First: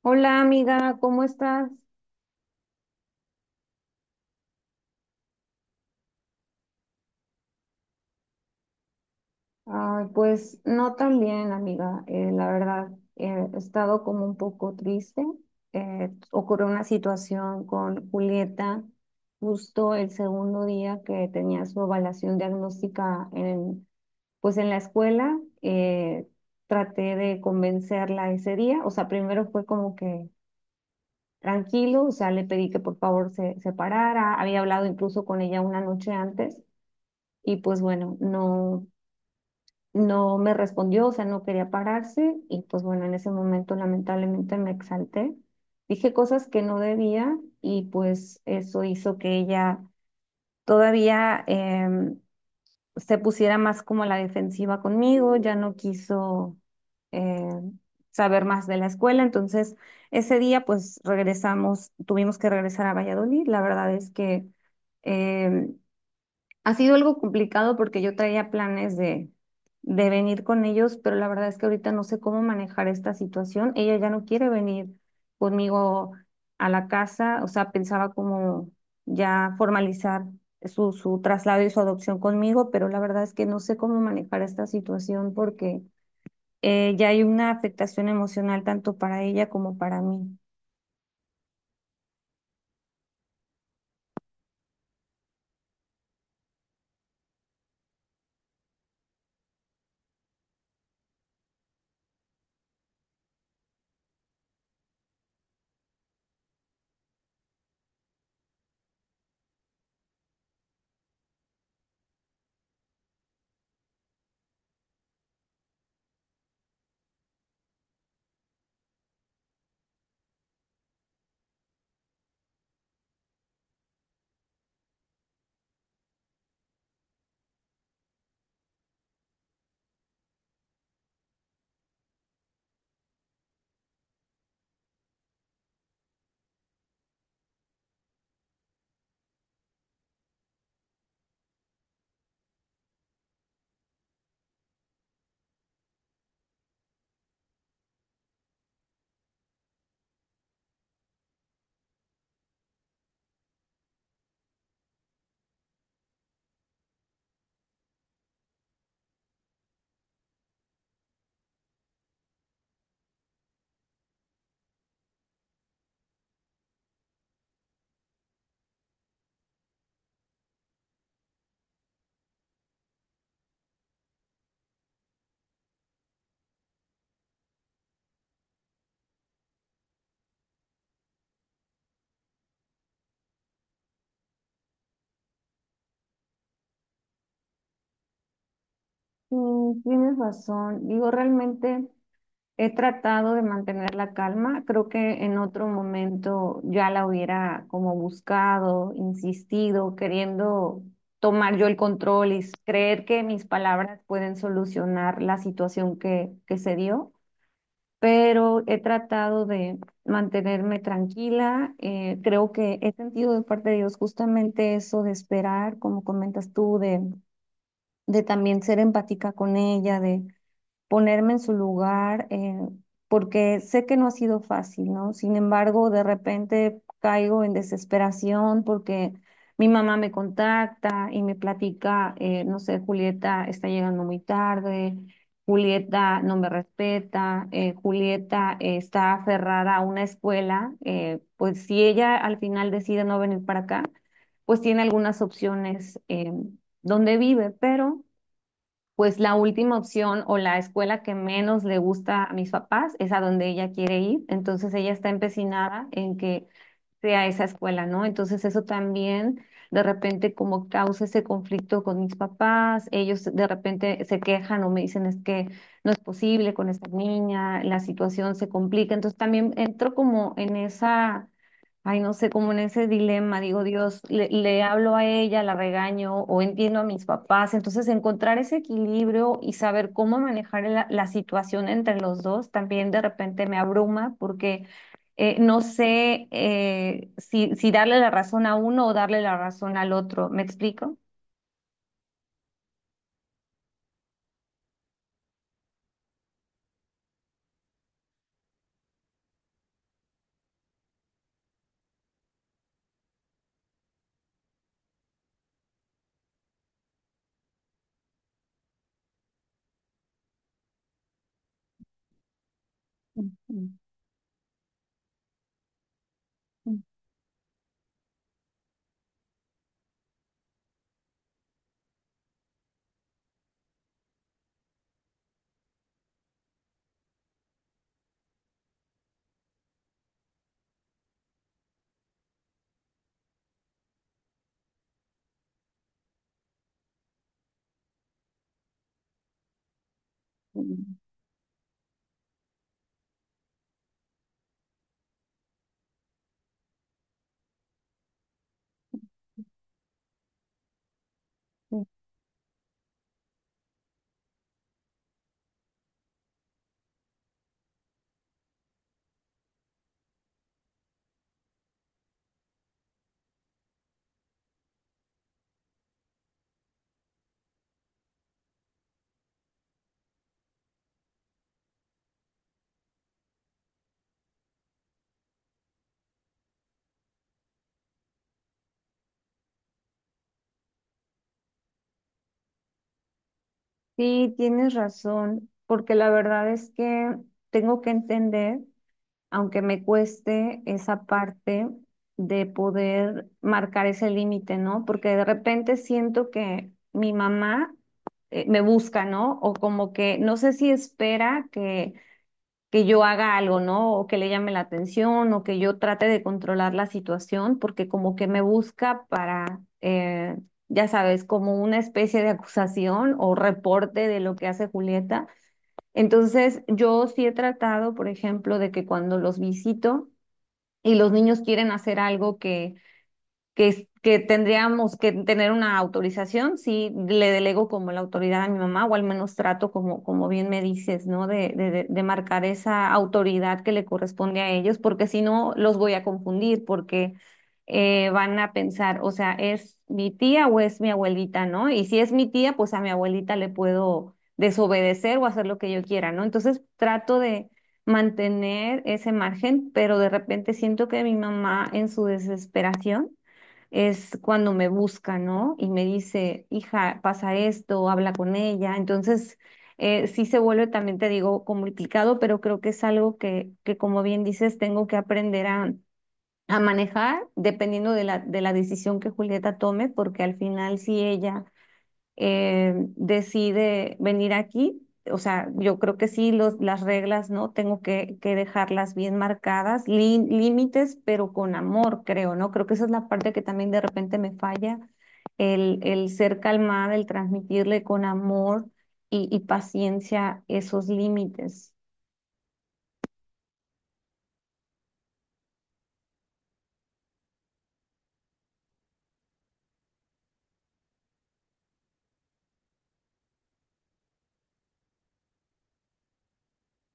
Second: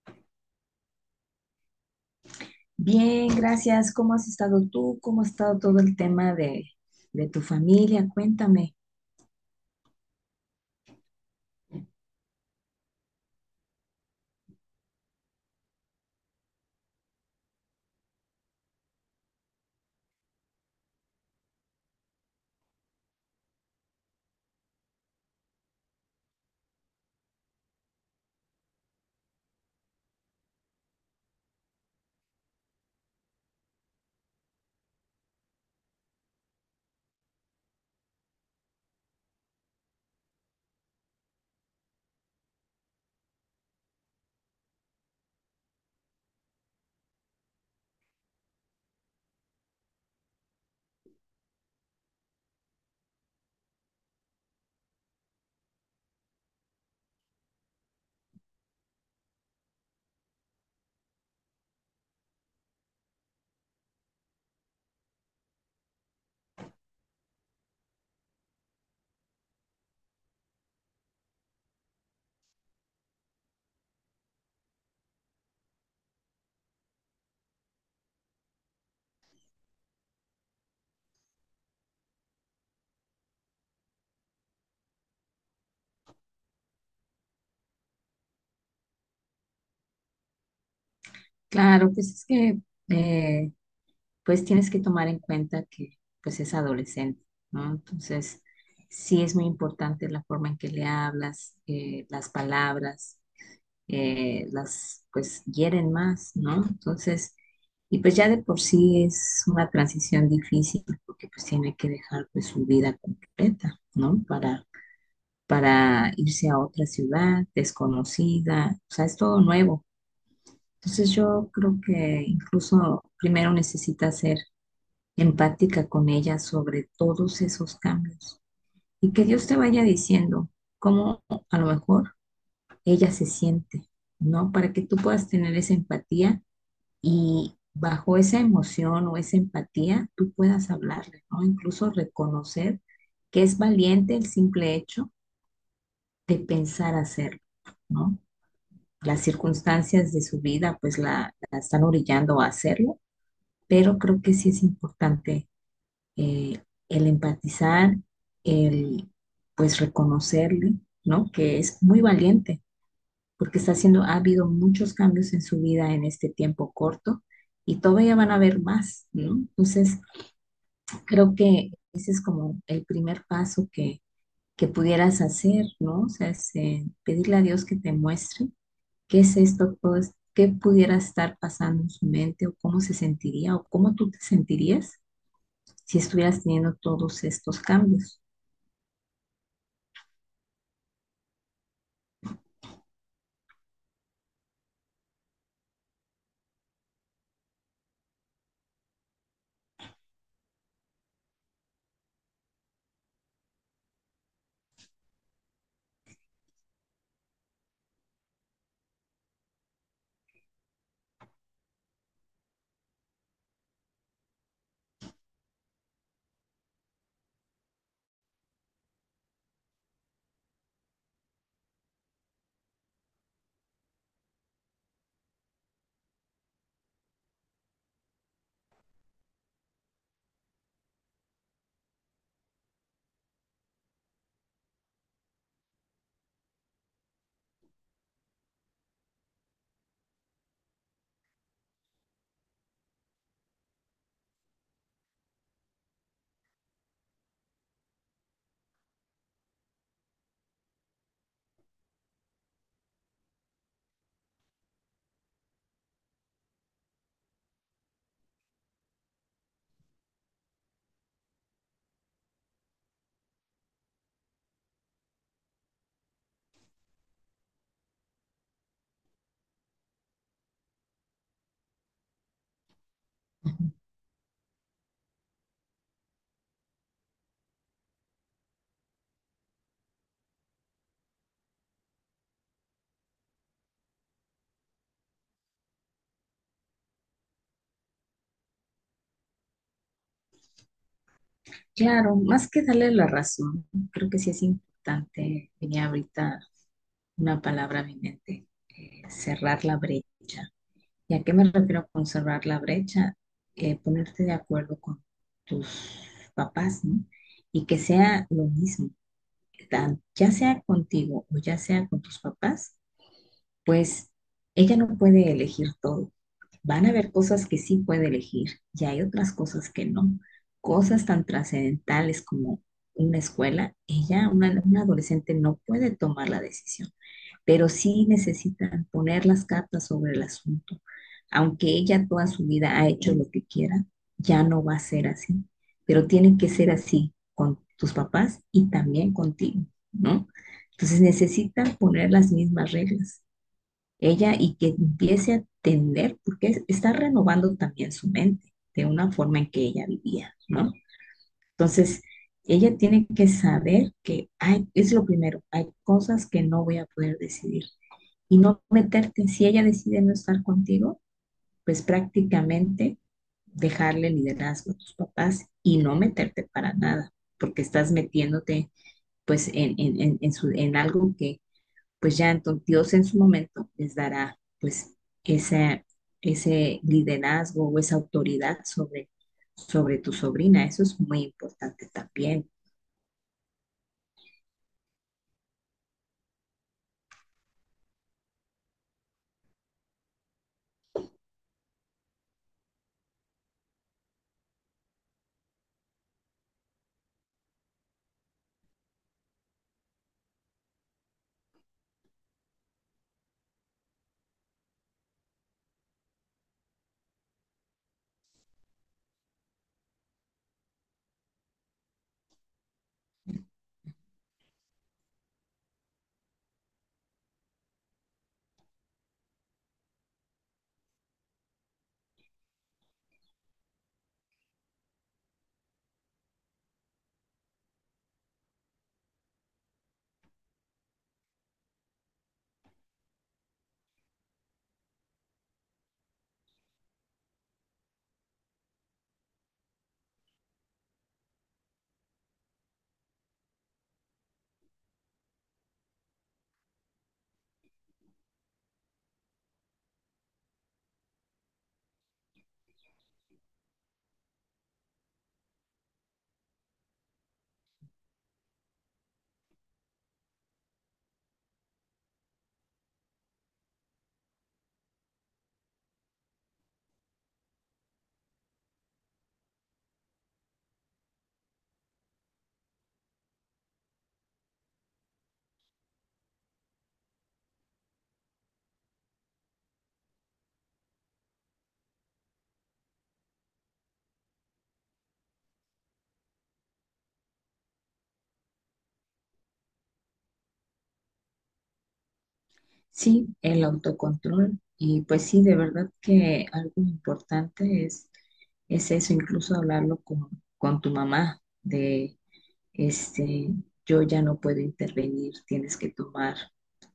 Hola amiga, ¿cómo estás? Bien, gracias. ¿Cómo has estado tú? ¿Cómo ha estado todo el tema de tu familia? Cuéntame. Ay, pues no tan bien amiga, la verdad, he estado como un poco triste. Ocurrió una situación con Julieta justo el segundo día que tenía su evaluación diagnóstica en, pues en la escuela. Traté de convencerla ese día, o sea, primero fue como que tranquilo, o sea, le pedí que por favor se separara, había hablado incluso con ella una noche antes. Y pues bueno, no me respondió, o sea, no quería pararse y pues bueno, en ese momento lamentablemente me exalté. Dije cosas que no debía y pues eso hizo que ella todavía se pusiera más como a la defensiva conmigo, ya no quiso em, saber más de la escuela. Entonces, ese día pues regresamos, tuvimos que regresar a Valladolid. La verdad es que... em, ha sido algo complicado porque yo traía planes de venir con ellos, pero la verdad es que ahorita no sé cómo manejar esta situación. Ella ya no quiere venir conmigo a la casa, o sea, pensaba como ya formalizar su traslado y su adopción conmigo, pero la verdad es que no sé cómo manejar esta situación porque ya hay una afectación emocional tanto para ella como para mí. Claro, pues es que eh, pues tienes que tomar en cuenta que pues es adolescente, ¿no? Entonces, sí es muy importante la forma en que le hablas, las palabras, las pues hieren más, ¿no? Entonces, y pues ya de por sí es una transición difícil porque pues tiene que dejar pues su vida completa, ¿no? Para irse a otra ciudad desconocida, o sea, es todo nuevo. Entonces yo creo que incluso primero necesita ser empática con ella sobre todos esos cambios y que Dios te vaya diciendo cómo a lo mejor ella se siente, ¿no? Para que tú puedas tener esa empatía y bajo esa emoción o esa empatía tú puedas hablarle, ¿no? Incluso reconocer que es valiente el simple hecho de pensar hacerlo, ¿no? Las circunstancias de su vida pues la están orillando a hacerlo, pero creo que sí es importante eh, el empatizar, el pues reconocerle, ¿no? Que es muy valiente porque está haciendo, ha habido muchos cambios en su vida en este tiempo corto y todavía van a haber más, ¿no? Entonces, creo que ese es como el primer paso que pudieras hacer, ¿no? O sea, es, pedirle a Dios que te muestre qué es esto, ¿cómo qué pudiera estar pasando en su mente o cómo se sentiría o cómo tú te sentirías si estuvieras teniendo todos estos cambios? Mm, tienes razón. Digo, realmente, he tratado de mantener la calma. Creo que en otro momento ya la hubiera como buscado, insistido, queriendo tomar yo el control y creer que mis palabras pueden solucionar la situación que se dio. Pero he tratado de mantenerme tranquila. Creo que he sentido de parte de Dios justamente eso de esperar, como comentas tú, de también ser empática con ella, de ponerme en su lugar, porque sé que no ha sido fácil, ¿no? Sin embargo, de repente caigo en desesperación porque mi mamá me contacta y me platica, no sé, Julieta está llegando muy tarde, Julieta no me respeta, Julieta está aferrada a una escuela, pues si ella al final decide no venir para acá, pues tiene algunas opciones donde vive, pero pues la última opción o la escuela que menos le gusta a mis papás es a donde ella quiere ir. Entonces ella está empecinada en que sea esa escuela, ¿no? Entonces eso también de repente como causa ese conflicto con mis papás, ellos de repente se quejan o me dicen es que no es posible con esta niña, la situación se complica, entonces también entro como en esa, ay, no sé, como en ese dilema, digo, Ujú. Dios, le hablo a ella, la regaño o entiendo a mis papás. Entonces, encontrar ese equilibrio y saber cómo manejar la situación entre los dos también de repente me abruma porque no sé, si darle la razón a uno o darle la razón al otro. ¿Me explico? Claro, más que darle la razón, creo que sí es importante, venía ahorita una palabra a mi mente, cerrar la brecha. ¿Y a qué me refiero con cerrar la brecha? Ponerte de acuerdo con tus papás, ¿no? Y que sea lo mismo, ya sea contigo o ya sea con tus papás. Ujú, Pues ella no puede elegir todo. ujú, Van a haber cosas que sí puede elegir y hay otras cosas que no. Cosas tan trascendentales como una escuela, ella, una adolescente, no puede tomar la decisión, pero sí necesitan poner las cartas sobre el asunto. Aunque ella toda su vida ha hecho lo que quiera, ya no va a ser así, pero tiene que ser así con tus papás y también contigo, ¿no? Entonces necesitan poner las mismas reglas ella y que empiece a entender, porque está renovando también su mente de una forma en que ella vivía, ¿no? sí. Entonces, ella tiene que saber que hay, es lo primero, hay cosas que no voy a poder decidir y no meterte, si ella decide no estar contigo, pues prácticamente dejarle liderazgo a tus papás y no meterte para nada, porque estás metiéndote pues en algo que pues ya entonces Dios en su momento les dará pues ese, ese liderazgo o esa autoridad sobre tu sobrina. Eso es muy importante también. Sí, tienes razón, porque la verdad es que tengo que entender, aunque me cueste esa parte de poder marcar ese límite, ¿no? Porque de repente siento que mi mamá me busca, ¿no? O como que no sé si espera que yo haga algo, ¿no? O que le llame la atención o que yo trate de controlar la situación, porque como que me busca para, ya sabes, como una especie de acusación o reporte de lo que hace Julieta. Entonces, yo sí he tratado, por ejemplo, de que cuando los visito y los niños quieren hacer algo que tendríamos que tener una autorización, sí le delego como la autoridad a mi mamá, o al menos trato como, como bien me dices, ¿no? De marcar esa autoridad que le corresponde a ellos, porque si no los voy a confundir, porque van a pensar, o sea, ¿es mi tía o es mi abuelita?, ¿no? Y si es mi tía, pues a mi abuelita le puedo desobedecer o hacer lo que yo quiera, ¿no? Entonces trato de mantener ese margen, pero de repente siento que mi mamá en su desesperación es cuando me busca, ¿no? Y me dice, hija, pasa esto, habla con ella. Entonces, sí se vuelve también, te digo, complicado, pero creo que es algo que como bien dices, tengo que aprender a manejar dependiendo de de la decisión que Julieta tome, porque al final, si ella decide venir aquí. O sea, yo creo que sí, las reglas, ¿no? Tengo que dejarlas bien marcadas, límites, pero con amor, creo, ¿no? Creo que esa es la parte que también de repente me falla, el ser calmada, el transmitirle con amor y paciencia esos límites. Sí, el autocontrol. Y pues sí, de verdad que algo importante es eso, incluso hablarlo con tu mamá de, este, yo ya no puedo intervenir, tienes que tomar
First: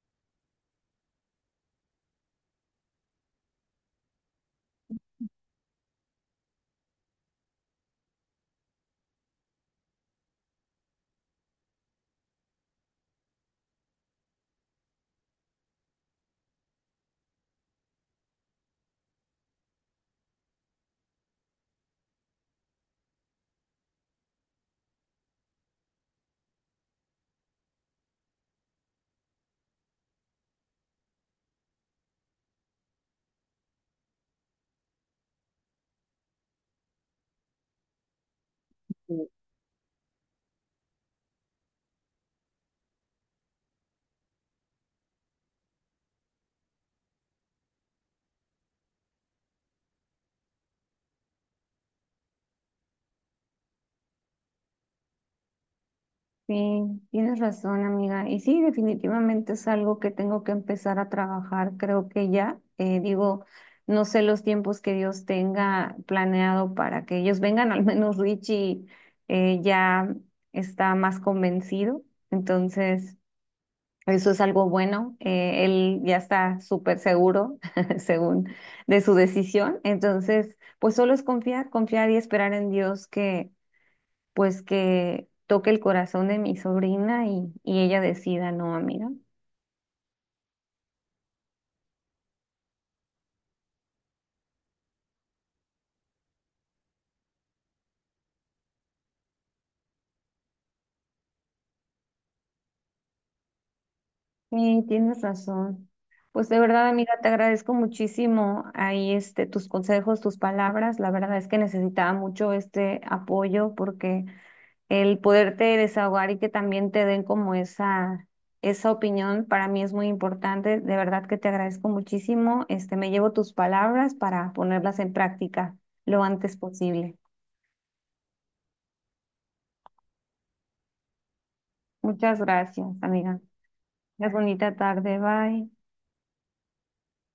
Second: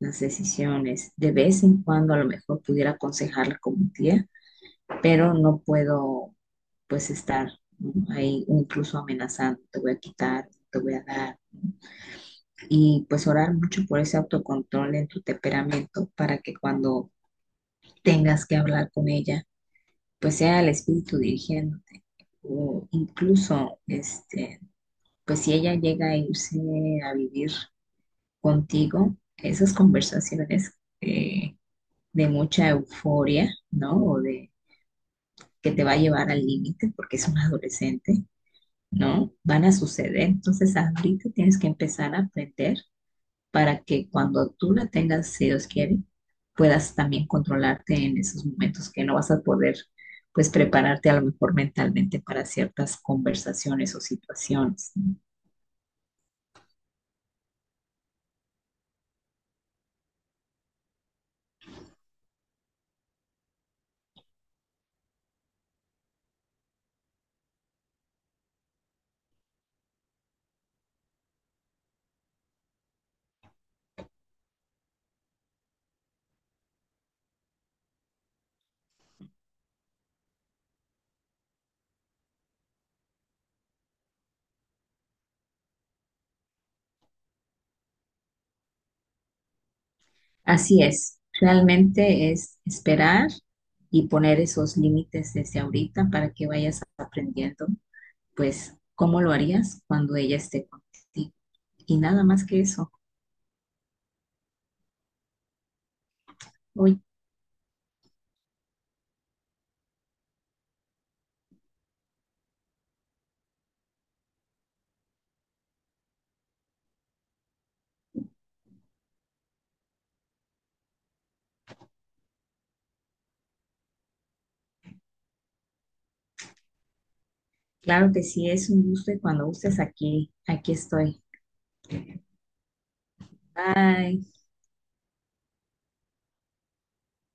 las decisiones. De vez en cuando a lo mejor pudiera aconsejarla como tía, pero no puedo pues estar, ¿no? Ahí incluso amenazando, te voy a quitar, te voy a dar. Y pues orar mucho por ese autocontrol en tu temperamento para que cuando tengas que hablar con ella, pues sea el espíritu dirigiéndote. O incluso, este, pues si ella llega a irse a vivir contigo, esas conversaciones eh, de mucha euforia, ¿no? O de que te va a llevar al límite porque es un adolescente, ¿no? Van a suceder. Entonces, ahorita tienes que empezar a aprender para que cuando tú la tengas, si Dios quiere, puedas también controlarte en esos momentos que no vas a poder, pues, prepararte a lo mejor mentalmente para ciertas conversaciones o situaciones, ¿no? Sí, tienes razón, amiga. Y sí, definitivamente es algo que tengo que empezar a trabajar. Creo que ya, digo, no sé los tiempos que Dios tenga planeado para que ellos vengan. Al menos Richie ya está más convencido. Entonces, eso es algo bueno. Él ya está súper seguro, según, de su decisión. Entonces, pues solo es confiar, confiar y esperar en Dios pues que toque el corazón de mi sobrina y ella decida, no, amiga. Así es. Realmente es esperar y poner esos límites desde ahorita para que vayas aprendiendo, pues, cómo lo harías cuando ella esté contigo. Y nada más que eso. Sí, tienes razón. Pues de verdad, Oye. amiga, te agradezco muchísimo ahí este tus consejos, tus palabras. La verdad es que necesitaba mucho este apoyo porque el poderte desahogar y que también te den como esa opinión para mí es muy importante. De verdad que te agradezco muchísimo. Este, me llevo tus palabras para ponerlas en práctica lo antes posible. Claro que sí, es un gusto y cuando gustes aquí, aquí estoy. Muchas gracias, amiga. Bye. Tengas bonita tarde, bye.